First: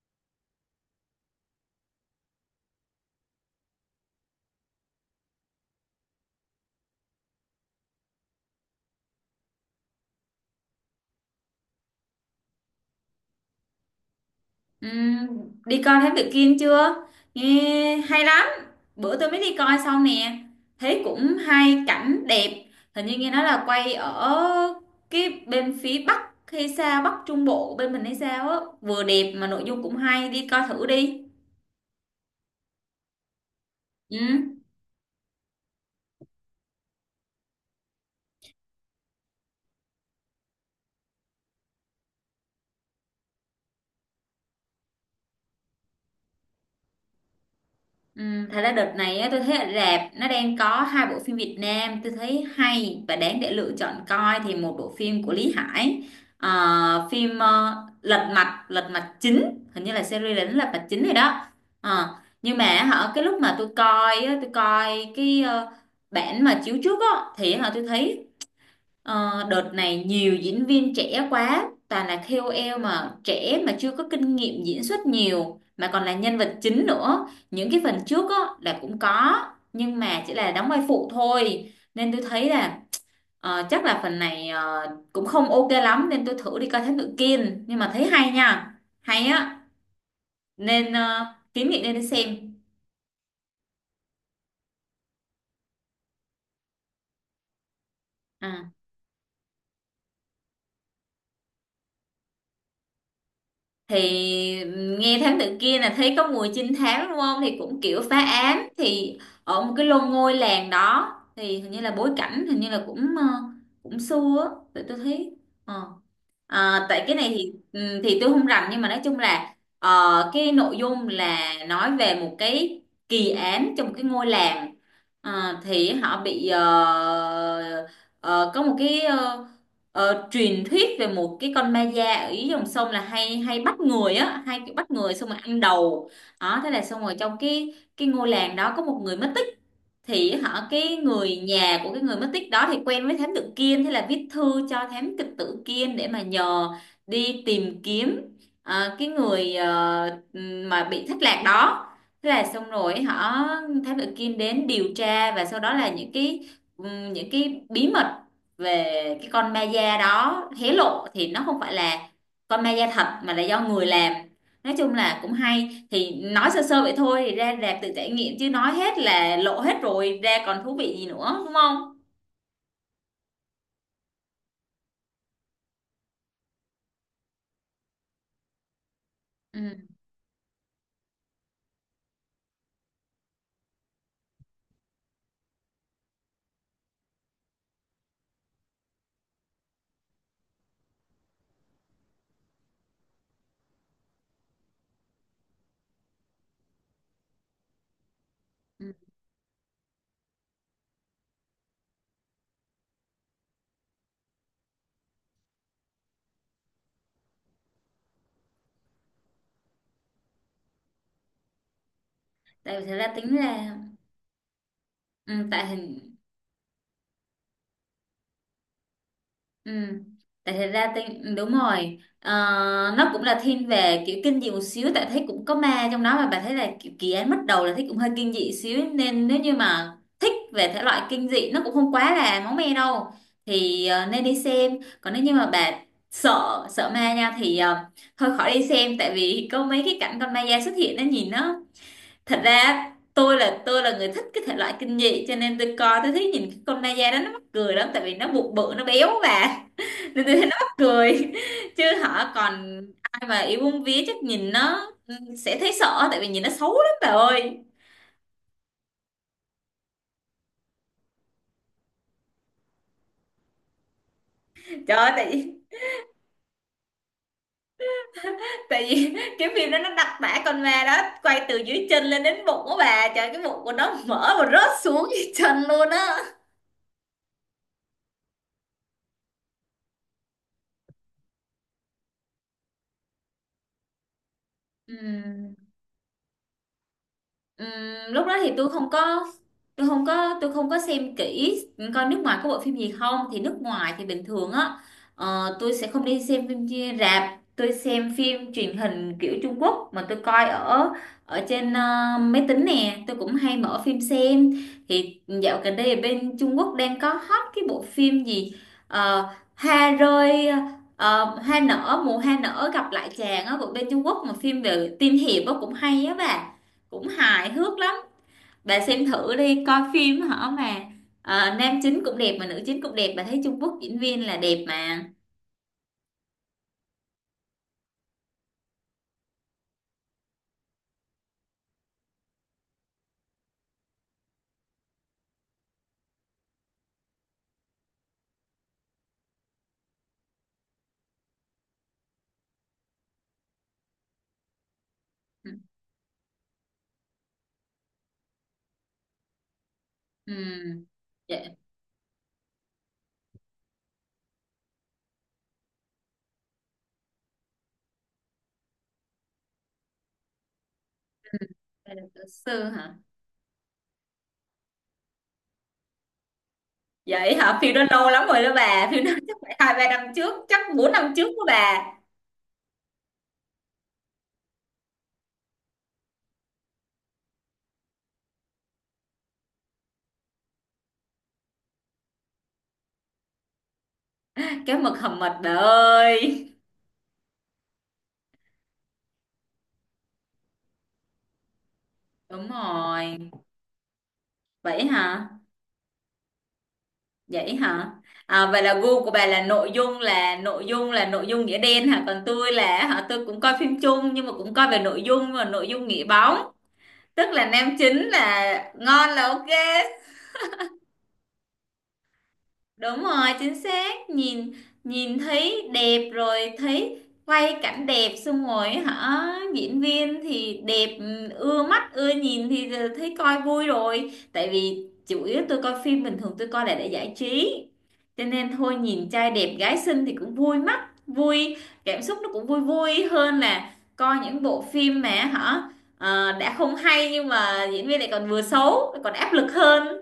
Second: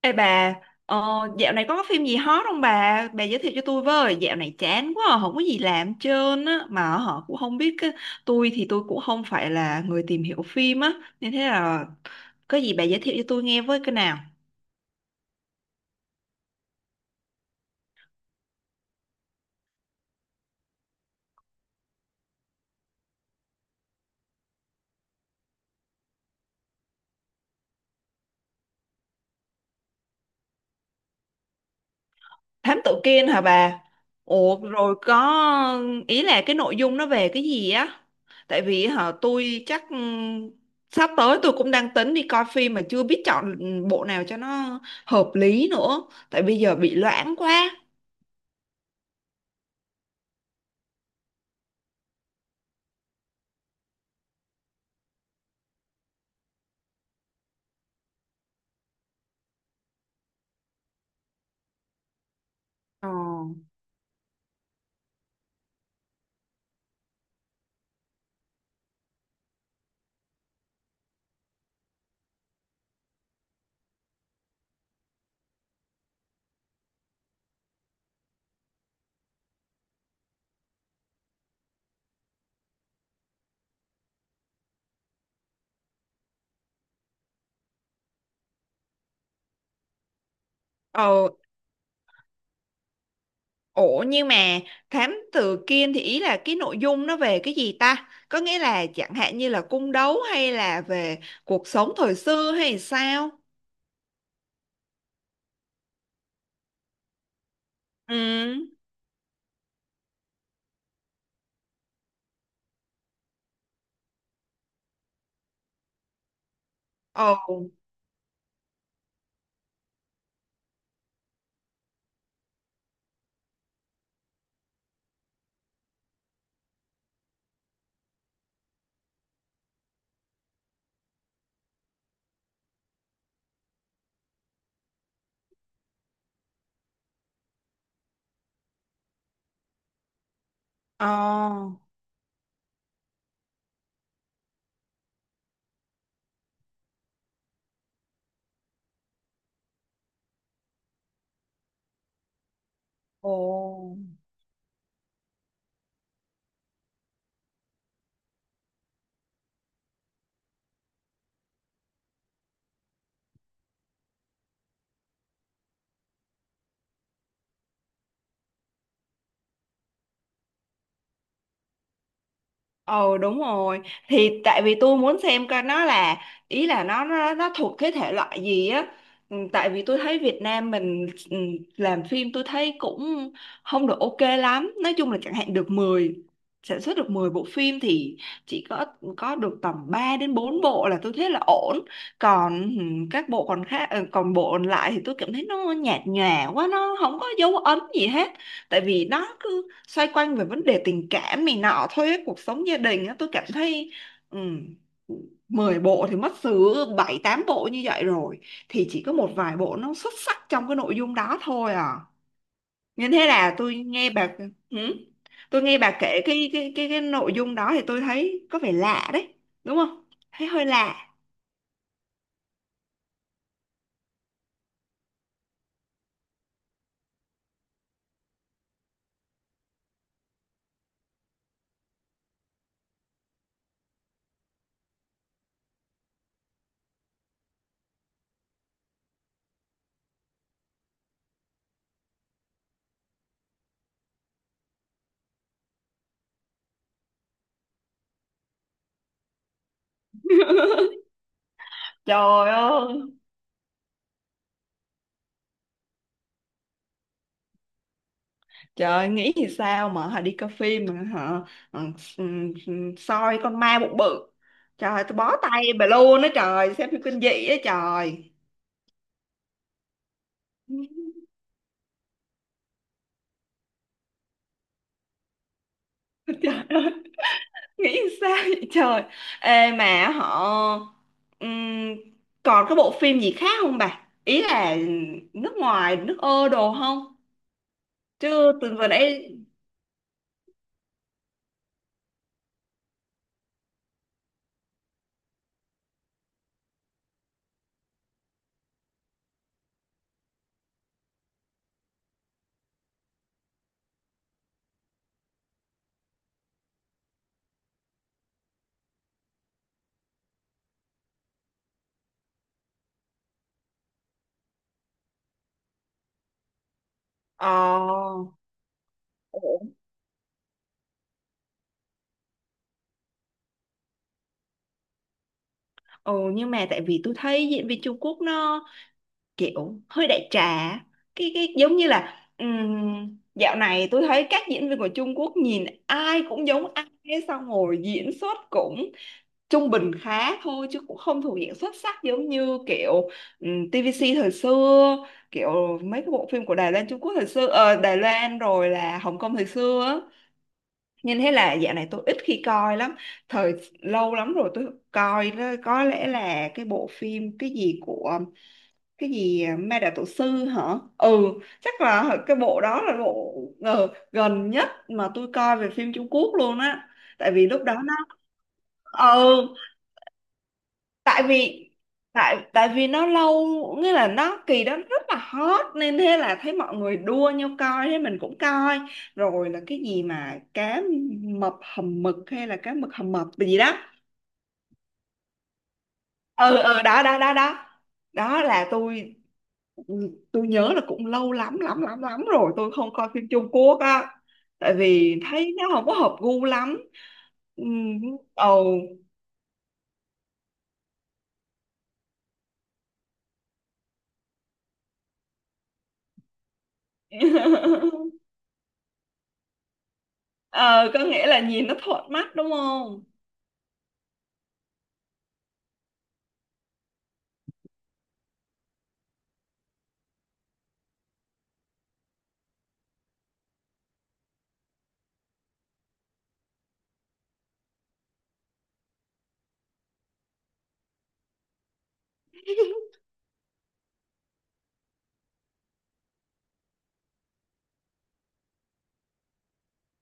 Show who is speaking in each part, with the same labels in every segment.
Speaker 1: Ê bà, ờ, dạo này có phim gì hot không bà? Bà giới thiệu cho tôi với, dạo này chán quá, à, không có gì làm hết trơn á, mà họ cũng không biết, tôi thì tôi cũng không phải là người tìm hiểu phim á, nên thế là có gì bà giới thiệu cho tôi nghe với cái nào?
Speaker 2: Ừm, Đi coi Thám Tử Kiên chưa? Nghe hay lắm. Bữa tôi mới đi coi xong nè. Thấy cũng hay, cảnh đẹp. Hình như nghe nói là quay ở cái bên phía Bắc hay sao, Bắc Trung Bộ bên mình hay sao á. Vừa đẹp mà nội dung cũng hay, đi coi thử đi.
Speaker 1: Thám tử Kiên hả bà?
Speaker 2: Ừ.
Speaker 1: Ủa rồi có, ý là cái nội dung nó về cái gì á? Tại vì hả tôi chắc sắp tới tôi cũng đang tính đi coi phim mà chưa biết chọn bộ nào cho nó hợp lý nữa, tại bây giờ bị loãng quá.
Speaker 2: Ừ, thật ra đợt này á, tôi thấy ở rạp nó đang có hai bộ phim Việt Nam tôi thấy hay và đáng để lựa chọn coi. Thì một bộ phim của Lý Hải, phim Lật Mặt chính, hình như là series là Lật Mặt chính rồi đó. Ờ, nhưng mà
Speaker 1: Ờ,
Speaker 2: hả, cái lúc mà tôi coi á, tôi coi cái bản mà chiếu trước á thì hả tôi thấy, đợt này nhiều diễn viên trẻ quá, toàn là KOL mà trẻ mà chưa có kinh nghiệm diễn xuất nhiều, mà còn là nhân vật chính nữa. Những cái phần trước á, là cũng có, nhưng mà chỉ là đóng vai phụ thôi. Nên tôi thấy là chắc là phần này cũng không ok lắm, nên tôi thử đi coi Thám Tử Kiên. Nhưng mà thấy hay nha, hay á, nên
Speaker 1: ờ,
Speaker 2: kiến nghị nên đi xem.
Speaker 1: ủa nhưng mà thám tử Kiên thì ý là cái nội dung nó về cái gì ta? Có nghĩa
Speaker 2: À.
Speaker 1: là chẳng hạn như là cung đấu hay là về cuộc sống thời xưa hay sao?
Speaker 2: Thì nghe thám tử kia là thấy có mùi trinh thám, đúng không? Thì cũng kiểu
Speaker 1: Ừ,
Speaker 2: phá án, thì ở một cái lô ngôi làng đó, thì hình như là bối cảnh hình như là cũng cũng xưa á, tụi tôi thấy ờ. À, tại cái này
Speaker 1: ồ,
Speaker 2: thì tôi không rành, nhưng mà nói chung là cái nội dung là nói về một cái kỳ án trong một cái ngôi làng. Thì họ bị có một cái truyền thuyết về một cái con ma da ở dưới dòng sông là hay hay bắt người á, hay bắt người xong rồi ăn đầu đó. Thế là xong rồi, trong cái ngôi làng đó có một người mất, thì họ, cái người
Speaker 1: ờ,
Speaker 2: nhà của cái người mất tích đó thì quen với thám tử Kiên, thế là viết thư cho thám kịch tử Kiên để mà nhờ đi tìm kiếm cái người mà bị thất lạc đó. Thế là xong rồi
Speaker 1: ồ.
Speaker 2: họ, thám tử Kiên đến điều tra, và sau đó là những cái bí mật về cái con ma da đó hé lộ, thì nó không phải là con ma da thật mà là do người làm. Nói chung là cũng hay. Thì nói sơ sơ vậy thôi, thì ra rạp tự trải nghiệm chứ nói hết là lộ hết rồi, ra còn thú vị gì nữa, đúng không?
Speaker 1: Ờ đúng rồi, thì tại vì tôi muốn xem coi nó là, ý là nó, nó thuộc cái thể loại gì á. Ừ, tại vì
Speaker 2: Ừ,
Speaker 1: tôi thấy Việt Nam mình làm phim tôi thấy cũng không được ok lắm, nói chung là chẳng hạn được 10 sản xuất được 10 bộ phim thì chỉ có được tầm 3 đến 4 bộ là tôi thấy là ổn, còn các bộ còn khác, còn bộ còn lại thì tôi cảm thấy nó nhạt nhòa quá, nó không có dấu ấn gì hết, tại
Speaker 2: ừ.
Speaker 1: vì nó cứ xoay quanh về vấn đề tình cảm này nọ thôi ấy, cuộc sống gia đình á, tôi cảm thấy um, 10 bộ thì mất xứ 7 8 bộ như vậy rồi, thì chỉ có một vài bộ nó xuất sắc trong cái nội dung đó thôi à.
Speaker 2: Tại vì thật ra,
Speaker 1: Nên thế
Speaker 2: tính
Speaker 1: là tôi
Speaker 2: ra,
Speaker 1: nghe bà, hử?
Speaker 2: ừ,
Speaker 1: Tôi
Speaker 2: tại
Speaker 1: nghe bà
Speaker 2: hình.
Speaker 1: kể cái nội dung đó thì tôi thấy có vẻ lạ đấy,
Speaker 2: Ừ.
Speaker 1: đúng không? Thấy
Speaker 2: Tại
Speaker 1: hơi
Speaker 2: thật ra
Speaker 1: lạ.
Speaker 2: tên đúng rồi. Ờ, nó cũng là thiên về kiểu kinh dị một xíu, tại thấy cũng có ma trong đó mà. Bà thấy là kiểu kỳ án, bắt đầu là thấy cũng hơi kinh dị xíu, nên nếu như mà thích về thể loại kinh dị, nó cũng không quá là máu me đâu, thì nên đi xem. Còn nếu như mà bà sợ sợ ma nha, thì thôi khỏi đi xem, tại vì có mấy cái cảnh con ma da xuất hiện nó nhìn nó, thật ra tôi là người thích cái thể loại kinh dị, cho nên tôi coi, tôi thấy nhìn cái con ma da đó nó mắc cười lắm, tại vì nó bụng bự, nó béo bà, nên tôi thấy nó mắc cười. Chứ họ
Speaker 1: Trời
Speaker 2: còn
Speaker 1: ơi,
Speaker 2: ai mà yêu bông vía chắc nhìn nó sẽ thấy sợ, tại vì nhìn nó xấu lắm bà ơi.
Speaker 1: trời ơi, nghĩ thì sao mà họ đi coi phim mà họ ừ, ừ, soi con ma bụng bự. Trời
Speaker 2: Trời
Speaker 1: ơi,
Speaker 2: ơi,
Speaker 1: tôi
Speaker 2: tại
Speaker 1: bó
Speaker 2: vì,
Speaker 1: tay bà luôn á trời, xem phim kinh dị á trời.
Speaker 2: tại vì cái phim đó nó đặc tả con ma đó, quay từ dưới chân lên đến bụng của bà trời, cái bụng của nó mở và rớt xuống dưới chân luôn á.
Speaker 1: Nghĩ thì sao vậy trời. Ê mà họ ừm, còn cái bộ phim gì khác không bà? Ý là
Speaker 2: Ừ.
Speaker 1: nước ngoài, nước ơ đồ không?
Speaker 2: Ừm, Lúc đó thì
Speaker 1: Chứ
Speaker 2: tôi
Speaker 1: từ vừa
Speaker 2: không có
Speaker 1: nãy
Speaker 2: tôi không có tôi không có xem kỹ coi nước ngoài có bộ phim gì không, thì nước ngoài thì bình thường á. Tôi sẽ không đi xem phim rạp, tôi xem phim truyền hình kiểu Trung Quốc mà tôi coi ở ở trên máy tính nè, tôi cũng hay mở phim xem. Thì dạo gần đây ở bên Trung Quốc đang có hot cái bộ phim gì, Ờ, hoa rơi hoa nở, mùa hoa nở gặp lại chàng á, của bên Trung Quốc, mà phim về tiên hiệp á, cũng hay á bà, cũng hài hước lắm.
Speaker 1: ờ
Speaker 2: Bà xem thử
Speaker 1: ủa,
Speaker 2: đi, coi phim hả mà, nam chính cũng đẹp mà nữ chính cũng đẹp. Bà thấy Trung Quốc diễn viên là đẹp mà.
Speaker 1: ừ, nhưng mà tại vì tôi thấy diễn viên Trung Quốc nó kiểu hơi đại trà, cái giống như là, dạo này tôi thấy các diễn viên của Trung Quốc nhìn ai cũng giống ai ấy, xong rồi diễn xuất cũng trung bình khá thôi chứ cũng không thuộc diện xuất sắc giống như kiểu TVC thời xưa,
Speaker 2: Ừ.
Speaker 1: kiểu mấy cái bộ phim của Đài Loan Trung Quốc thời xưa, Đài Loan rồi là Hồng Kông thời xưa á.
Speaker 2: Ừ.
Speaker 1: Nên thế
Speaker 2: Dạ.
Speaker 1: là dạo này tôi ít khi coi lắm. Thời lâu lắm rồi tôi coi đó, có lẽ là cái bộ phim cái gì của cái gì à, ma đạo tổ sư hả. Ừ,
Speaker 2: Ừ.
Speaker 1: chắc
Speaker 2: Bà là
Speaker 1: là
Speaker 2: luật
Speaker 1: cái bộ
Speaker 2: sư
Speaker 1: đó là
Speaker 2: hả?
Speaker 1: bộ gần nhất mà tôi coi về phim Trung Quốc luôn á, tại
Speaker 2: Vậy
Speaker 1: vì
Speaker 2: hả?
Speaker 1: lúc
Speaker 2: Phim
Speaker 1: đó
Speaker 2: đó
Speaker 1: nó
Speaker 2: lâu lắm rồi đó bà, phim đó chắc
Speaker 1: ừ
Speaker 2: phải 2-3 năm trước, chắc bốn năm
Speaker 1: tại
Speaker 2: trước đó
Speaker 1: vì
Speaker 2: bà.
Speaker 1: tại vì nó lâu, nghĩa là nó kỳ đó rất là hot nên thế là thấy mọi người đua nhau coi thế mình cũng coi, rồi là cái gì mà cá mập hầm mực hay là cá mực hầm mập gì đó.
Speaker 2: Cái mực hầm mật bà ơi.
Speaker 1: Ừ, ừ, đó đó đó đó đó là tôi nhớ là cũng lâu lắm lắm lắm lắm
Speaker 2: Đúng
Speaker 1: rồi tôi không coi
Speaker 2: rồi.
Speaker 1: phim Trung Quốc á, tại
Speaker 2: Vậy
Speaker 1: vì
Speaker 2: hả?
Speaker 1: thấy nó không có hợp gu lắm.
Speaker 2: Vậy
Speaker 1: Ừ,
Speaker 2: hả? À, vậy
Speaker 1: ồ.
Speaker 2: là gu của bà là nội dung nghĩa đen hả? Còn tôi là hả? Tôi cũng coi phim chung nhưng mà cũng coi về nội dung và nội dung nghĩa bóng. Tức là nam chính là ngon là ok.
Speaker 1: Ờ, có nghĩa là nhìn nó thuận mắt, đúng
Speaker 2: Đúng
Speaker 1: không?
Speaker 2: rồi, chính xác. Nhìn nhìn thấy đẹp, rồi thấy quay cảnh đẹp, xong rồi hả, diễn viên thì đẹp, ưa mắt ưa nhìn, thì thấy coi vui rồi. Tại vì chủ yếu tôi coi phim bình thường, tôi coi là để giải trí. Cho nên thôi, nhìn trai đẹp gái xinh thì cũng vui mắt, vui cảm xúc, nó cũng vui vui hơn là coi những bộ phim mà hả đã không hay, nhưng mà diễn viên lại còn vừa xấu, lại còn áp lực hơn.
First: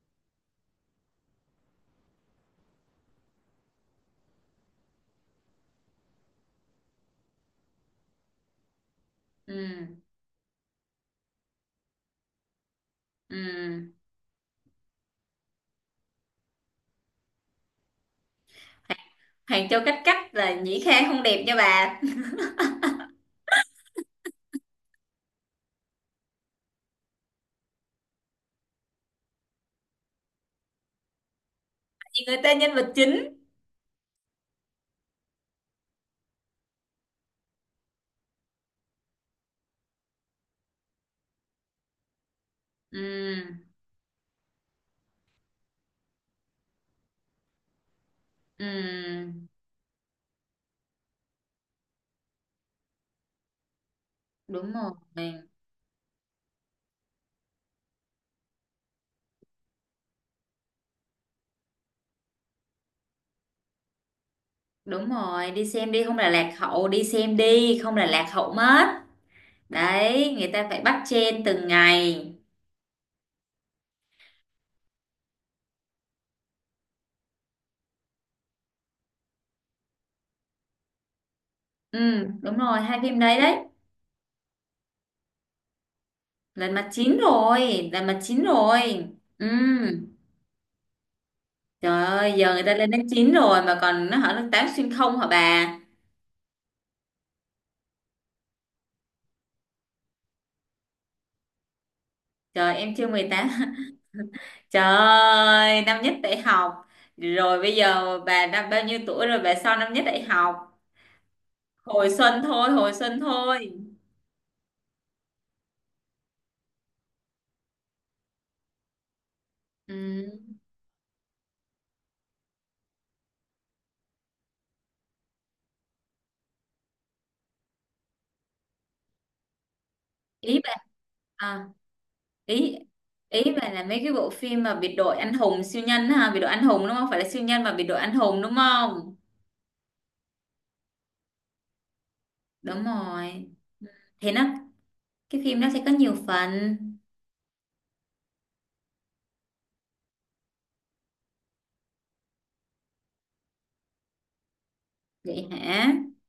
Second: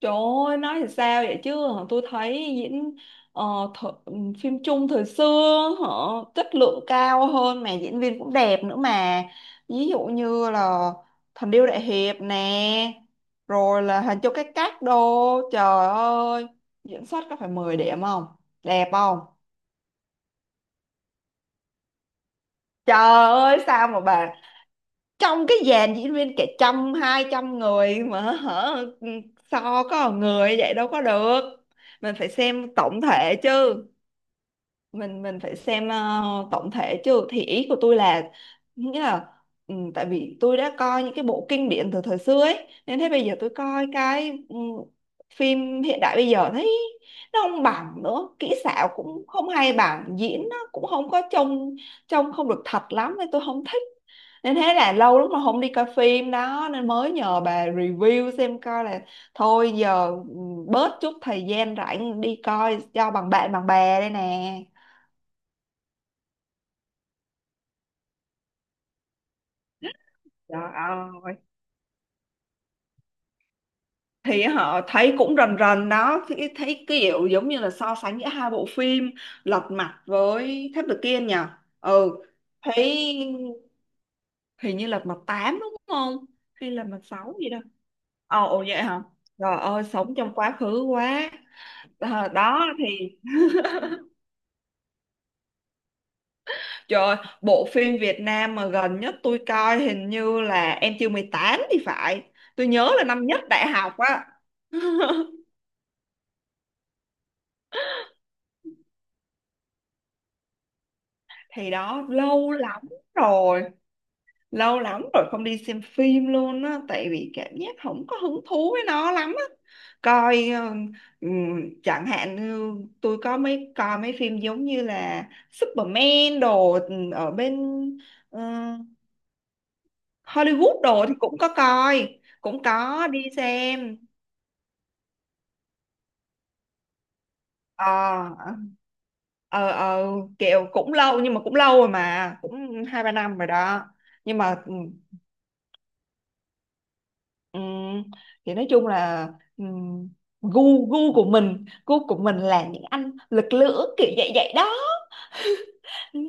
Speaker 1: Trời ơi, nói thì sao vậy chứ, tôi thấy diễn, ờ, th- ừ, phim Trung thời xưa họ chất lượng cao hơn mà diễn viên cũng đẹp nữa mà, ví
Speaker 2: Ừ.
Speaker 1: dụ như là Thần Điêu Đại Hiệp nè, rồi
Speaker 2: Ừ.
Speaker 1: là Hình Châu Cái Cách đô, trời ơi diễn xuất có phải 10 điểm không, đẹp không?
Speaker 2: Hoàng Châu Cách Cách là Nhĩ Khang không đẹp nha bà.
Speaker 1: Trời ơi sao mà bà, trong cái dàn diễn viên cả trăm 200 người mà hả, ừ, so có một người vậy đâu có được, mình
Speaker 2: Vì
Speaker 1: phải
Speaker 2: người ta
Speaker 1: xem
Speaker 2: nhân vật
Speaker 1: tổng
Speaker 2: chính.
Speaker 1: thể chứ, mình phải xem tổng thể chứ, thì ý của tôi là, nghĩa là ừ, tại vì tôi đã coi những cái bộ kinh điển từ thời xưa ấy nên thế bây giờ tôi
Speaker 2: Ừ.
Speaker 1: coi cái phim hiện đại bây giờ thấy nó không bằng nữa, kỹ xảo cũng
Speaker 2: Ừ.
Speaker 1: không hay bằng, diễn nó cũng không có trông, trông không được thật lắm nên tôi không thích, nên
Speaker 2: Đúng
Speaker 1: thế
Speaker 2: rồi,
Speaker 1: là lâu lắm mà không đi coi phim đó nên mới nhờ bà review xem coi là, thôi giờ bớt chút thời gian rảnh đi coi cho bằng bạn bằng bè đây nè.
Speaker 2: đúng rồi, đi xem đi không là lạc hậu, đi xem đi không là lạc hậu mất đấy, người ta
Speaker 1: Trời
Speaker 2: phải bắt
Speaker 1: ơi.
Speaker 2: chen từng ngày.
Speaker 1: Thì họ thấy cũng rần rần đó, thì thấy kiểu giống như là so sánh giữa hai bộ phim Lật Mặt với Tháp Được Kiên nhỉ. Ừ,
Speaker 2: Ừ, đúng rồi,
Speaker 1: thấy
Speaker 2: hai phim đấy đấy.
Speaker 1: hình như Lật Mặt 8 đúng không,
Speaker 2: Là
Speaker 1: hay Lật
Speaker 2: mặt
Speaker 1: Mặt
Speaker 2: chín
Speaker 1: 6 gì đó.
Speaker 2: rồi, là mặt chín
Speaker 1: Ồ, ồ vậy hả,
Speaker 2: rồi. Ừ.
Speaker 1: trời ơi sống trong quá khứ quá.
Speaker 2: Trời
Speaker 1: Ờ,
Speaker 2: ơi, giờ
Speaker 1: đó
Speaker 2: người ta lên đến
Speaker 1: thì
Speaker 2: chín rồi mà còn nó hỏi lớp 8 xuyên không hả bà.
Speaker 1: trời ơi, bộ phim Việt Nam mà gần nhất tôi coi hình như là Em Chưa 18 thì phải, tôi
Speaker 2: Trời,
Speaker 1: nhớ
Speaker 2: em
Speaker 1: là
Speaker 2: chưa
Speaker 1: năm
Speaker 2: mười
Speaker 1: nhất
Speaker 2: tám.
Speaker 1: đại học á.
Speaker 2: Trời ơi, năm nhất đại học. Rồi bây giờ bà năm bao nhiêu tuổi rồi bà, sau năm nhất đại học?
Speaker 1: Thì đó
Speaker 2: Hồi xuân
Speaker 1: lâu
Speaker 2: thôi,
Speaker 1: lắm
Speaker 2: hồi xuân thôi.
Speaker 1: rồi, lâu lắm rồi không đi xem phim luôn á, tại vì cảm giác không có hứng thú với nó lắm á. Coi
Speaker 2: Ừ.
Speaker 1: chẳng hạn như tôi có mấy coi mấy phim giống như là Superman đồ ở bên ờ,
Speaker 2: Ý bà
Speaker 1: Hollywood đồ thì cũng có
Speaker 2: à,
Speaker 1: coi, cũng
Speaker 2: ý
Speaker 1: có đi
Speaker 2: ý bà là
Speaker 1: xem.
Speaker 2: mấy cái bộ phim mà biệt đội anh hùng siêu nhân ha, biệt đội anh hùng, đúng không, phải là siêu nhân mà biệt đội anh hùng, đúng
Speaker 1: Ờ,
Speaker 2: không?
Speaker 1: ờ, kiểu cũng lâu nhưng mà cũng lâu rồi mà
Speaker 2: Đúng
Speaker 1: cũng hai ba năm rồi
Speaker 2: rồi.
Speaker 1: đó,
Speaker 2: Thế
Speaker 1: nhưng
Speaker 2: nó,
Speaker 1: mà,
Speaker 2: cái phim nó sẽ có nhiều phần.
Speaker 1: ừ, thì nói chung là ừm, gu gu của mình là những anh lực lưỡng kiểu vậy vậy đó.
Speaker 2: Vậy hả?
Speaker 1: Ừ,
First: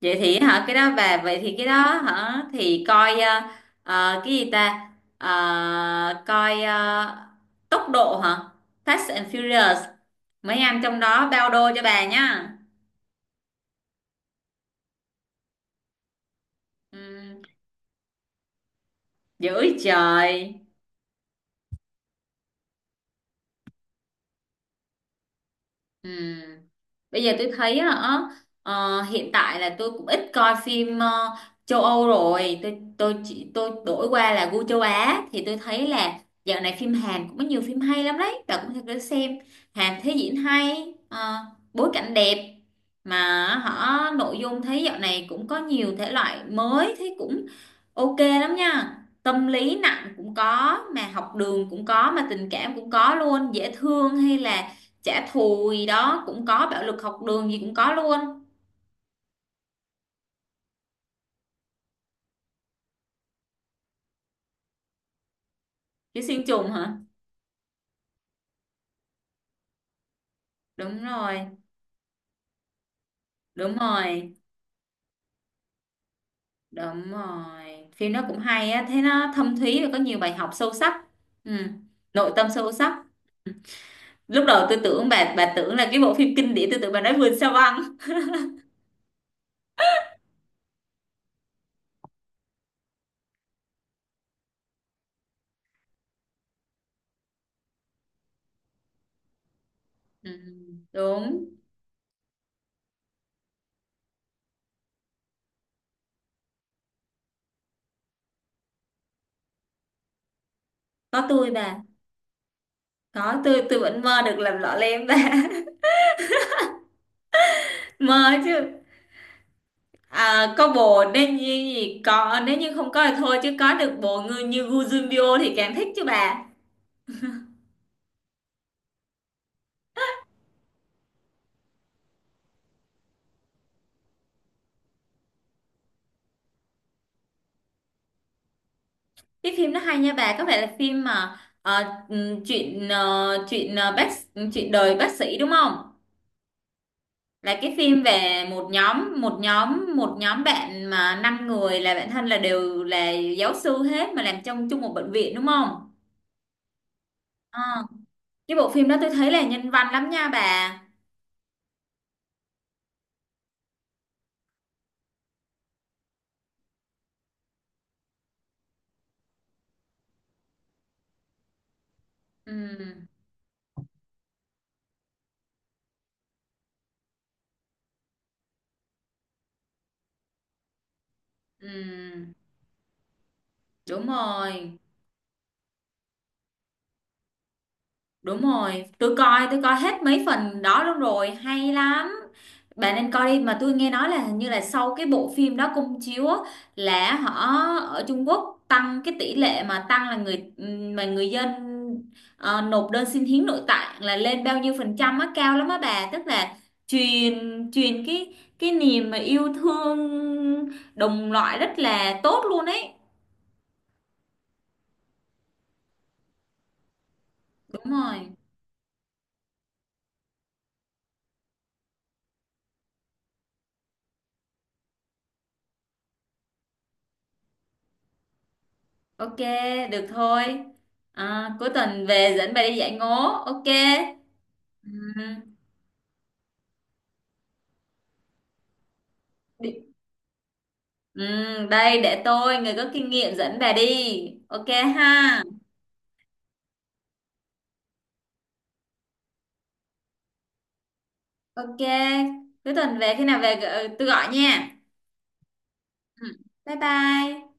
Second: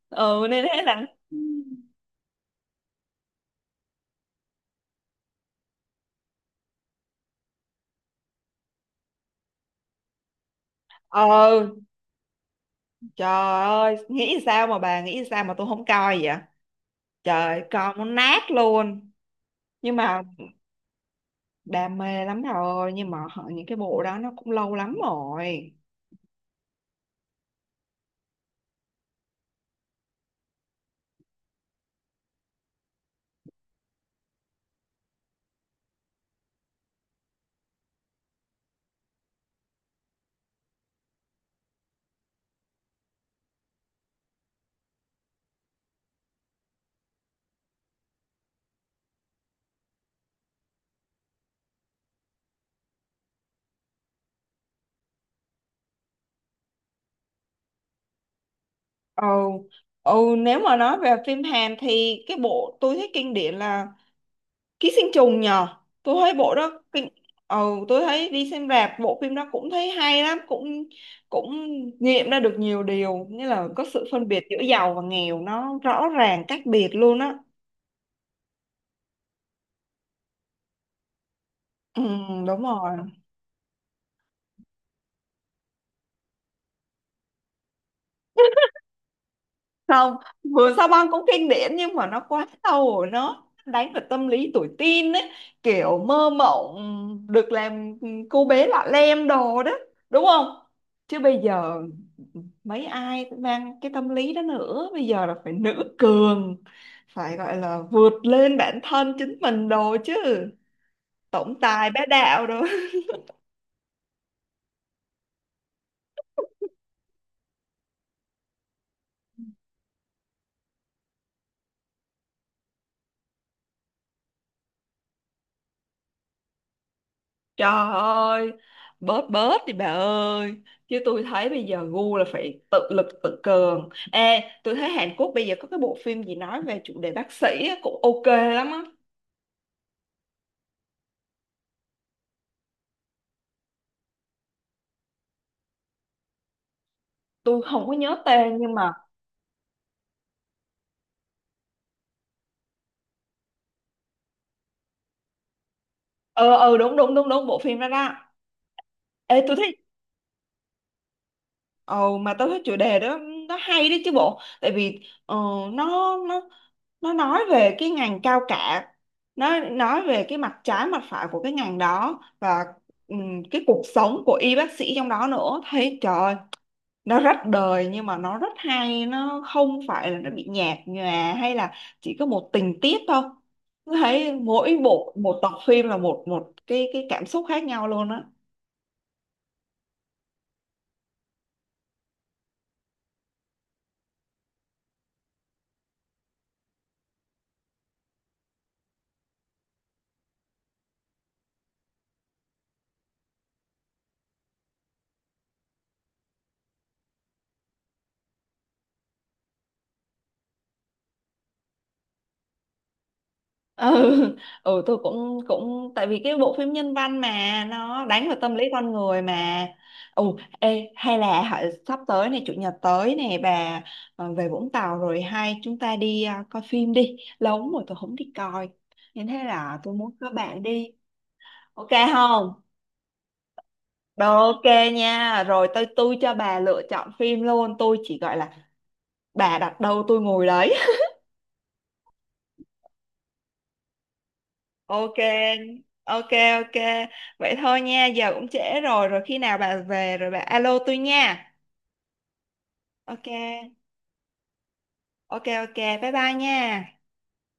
Speaker 2: Vậy thì
Speaker 1: ừ,
Speaker 2: hả,
Speaker 1: nên
Speaker 2: cái
Speaker 1: thế
Speaker 2: đó
Speaker 1: là
Speaker 2: về, vậy thì cái đó hả, thì coi cái gì ta. Coi tốc độ hả, Fast and Furious, mấy anh trong đó bao
Speaker 1: ờ
Speaker 2: đô cho bà nhá.
Speaker 1: trời ơi nghĩ sao mà bà, nghĩ sao mà tôi không coi vậy,
Speaker 2: Ừ,
Speaker 1: trời coi muốn nát luôn,
Speaker 2: dữ
Speaker 1: nhưng mà
Speaker 2: trời.
Speaker 1: đam mê lắm rồi nhưng mà những cái bộ đó nó cũng lâu lắm rồi.
Speaker 2: Ừ. Bây giờ tôi thấy á, hiện tại là tôi cũng ít coi phim châu Âu rồi, tôi đổi qua là gu châu Á, thì tôi thấy là dạo này phim Hàn cũng có nhiều phim hay lắm đấy, và cũng thật để xem. Hàn thấy diễn hay, bối cảnh đẹp, mà họ, nội dung thấy dạo này cũng có nhiều thể loại mới, thấy cũng ok lắm nha. Tâm lý nặng cũng có, mà học đường cũng có, mà tình cảm cũng có luôn. Dễ thương, hay là trả thù gì đó cũng có, bạo lực học đường gì cũng có luôn.
Speaker 1: Ừ, ừ, nếu mà nói về phim Hàn thì cái bộ tôi thấy kinh điển là ký sinh trùng nhờ, tôi
Speaker 2: Chứ
Speaker 1: thấy
Speaker 2: xuyên
Speaker 1: bộ
Speaker 2: trùng
Speaker 1: đó
Speaker 2: hả?
Speaker 1: kinh. Ừ, tôi thấy đi xem rạp bộ phim đó cũng thấy hay lắm, cũng
Speaker 2: Đúng rồi,
Speaker 1: cũng nghiệm ra được nhiều điều như là
Speaker 2: đúng
Speaker 1: có sự phân
Speaker 2: rồi,
Speaker 1: biệt giữa giàu và nghèo nó rõ ràng cách biệt
Speaker 2: đúng
Speaker 1: luôn á.
Speaker 2: rồi. Phim nó cũng hay á, thế nó thâm thúy và có nhiều bài học sâu sắc. Ừ.
Speaker 1: Ừ,
Speaker 2: Nội tâm
Speaker 1: đúng
Speaker 2: sâu sắc.
Speaker 1: rồi.
Speaker 2: Ừ. Lúc đầu tôi tưởng bà tưởng là cái bộ phim kinh điển, tôi tưởng bà nói Vườn Sao Băng.
Speaker 1: Không, vừa sao băng cũng kinh điển nhưng mà nó quá sâu rồi, nó đánh vào tâm lý tuổi teen ấy, kiểu mơ mộng được làm cô bé lọ lem đồ đó, đúng
Speaker 2: Ừ.
Speaker 1: không? Chứ bây
Speaker 2: Đúng,
Speaker 1: giờ mấy ai mang cái tâm lý đó nữa, bây giờ là phải nữ cường, phải gọi là vượt lên bản thân chính mình đồ chứ,
Speaker 2: có tôi
Speaker 1: tổng
Speaker 2: bà.
Speaker 1: tài bá đạo đồ.
Speaker 2: Có tôi vẫn mơ được làm lọ lem bà. Mơ chứ. À, có bồ nên như gì có, nếu như không có thì thôi, chứ có được bồ người như Gu Junbyo thì càng thích chứ bà.
Speaker 1: Trời ơi, bớt bớt đi bà ơi. Chứ tôi thấy bây giờ gu là phải tự lực tự cường. Ê, tôi thấy Hàn Quốc bây giờ có cái bộ phim gì nói về chủ đề bác sĩ á, cũng ok lắm á.
Speaker 2: Cái phim nó hay nha bà, có phải là phim mà ờ, ừm, chuyện ờ, chuyện ờ, bác chuyện đời bác sĩ đúng không, là
Speaker 1: Tôi
Speaker 2: cái
Speaker 1: không có
Speaker 2: phim
Speaker 1: nhớ
Speaker 2: về
Speaker 1: tên nhưng mà...
Speaker 2: một nhóm bạn mà năm người là bạn thân, là đều là giáo sư hết mà làm trong chung một bệnh viện, đúng không?
Speaker 1: Ờ, ờ, đúng, đúng, đúng, đúng, bộ
Speaker 2: Ờ,
Speaker 1: phim đó đó.
Speaker 2: cái bộ phim đó tôi thấy
Speaker 1: Ê,
Speaker 2: là
Speaker 1: tôi
Speaker 2: nhân
Speaker 1: thấy,
Speaker 2: văn lắm nha bà.
Speaker 1: ồ mà tao thấy chủ đề đó nó hay đấy chứ bộ, tại vì ờ, nó nó nó nói về cái ngành cao cả, nó nói về cái mặt trái mặt phải của cái ngành đó, và
Speaker 2: Ừ,
Speaker 1: cái cuộc sống của y bác sĩ trong đó nữa, thấy trời ơi, nó rất đời nhưng mà nó rất hay, nó không phải là nó bị nhạt nhòa hay là chỉ có
Speaker 2: ừ,
Speaker 1: một tình tiết thôi. Tôi
Speaker 2: đúng
Speaker 1: thấy
Speaker 2: rồi.
Speaker 1: mỗi bộ một tập phim là một một cái cảm xúc khác nhau luôn á.
Speaker 2: Đúng rồi, tôi coi hết mấy phần đó luôn rồi, hay lắm. Bạn nên coi đi, mà tôi nghe nói là hình như là sau cái bộ phim đó công chiếu á, là họ, ở Trung Quốc, tăng cái tỷ lệ mà tăng là người, mà người dân nộp đơn xin hiến nội tạng là lên bao nhiêu phần trăm á, cao lắm á bà, tức là truyền truyền cái niềm mà yêu thương đồng loại rất là tốt luôn ấy.
Speaker 1: Ừ, ừ, tôi cũng cũng tại vì cái bộ phim nhân văn mà
Speaker 2: Đúng
Speaker 1: nó đánh
Speaker 2: rồi.
Speaker 1: vào tâm lý con người mà. Ừ, ê hay là hả, sắp tới này chủ nhật tới này bà về Vũng Tàu rồi hay chúng ta đi, à, coi phim đi, lâu lắm rồi tôi không đi coi nên
Speaker 2: Ok,
Speaker 1: thế là tôi
Speaker 2: được
Speaker 1: muốn các
Speaker 2: thôi.
Speaker 1: bạn đi.
Speaker 2: À, cuối
Speaker 1: Ok
Speaker 2: tuần về dẫn
Speaker 1: không?
Speaker 2: bà đi dạy ngố. Ok.
Speaker 1: Rồi ok
Speaker 2: Ừm,
Speaker 1: nha, rồi tôi cho bà lựa chọn phim luôn, tôi chỉ gọi là bà
Speaker 2: đi-
Speaker 1: đặt đâu tôi ngồi đấy.
Speaker 2: Đây để tôi, người có kinh nghiệm, dẫn bà đi. Ok
Speaker 1: Ok,
Speaker 2: ha.
Speaker 1: ok, ok. Vậy thôi nha, giờ cũng trễ rồi, rồi khi nào bà về rồi bà alo tôi nha.
Speaker 2: Ok. Cuối tuần về, khi
Speaker 1: Ok,
Speaker 2: nào về tôi gọi nha.
Speaker 1: ok, ok, bye
Speaker 2: Ừm,
Speaker 1: bye nha.
Speaker 2: Bye bye.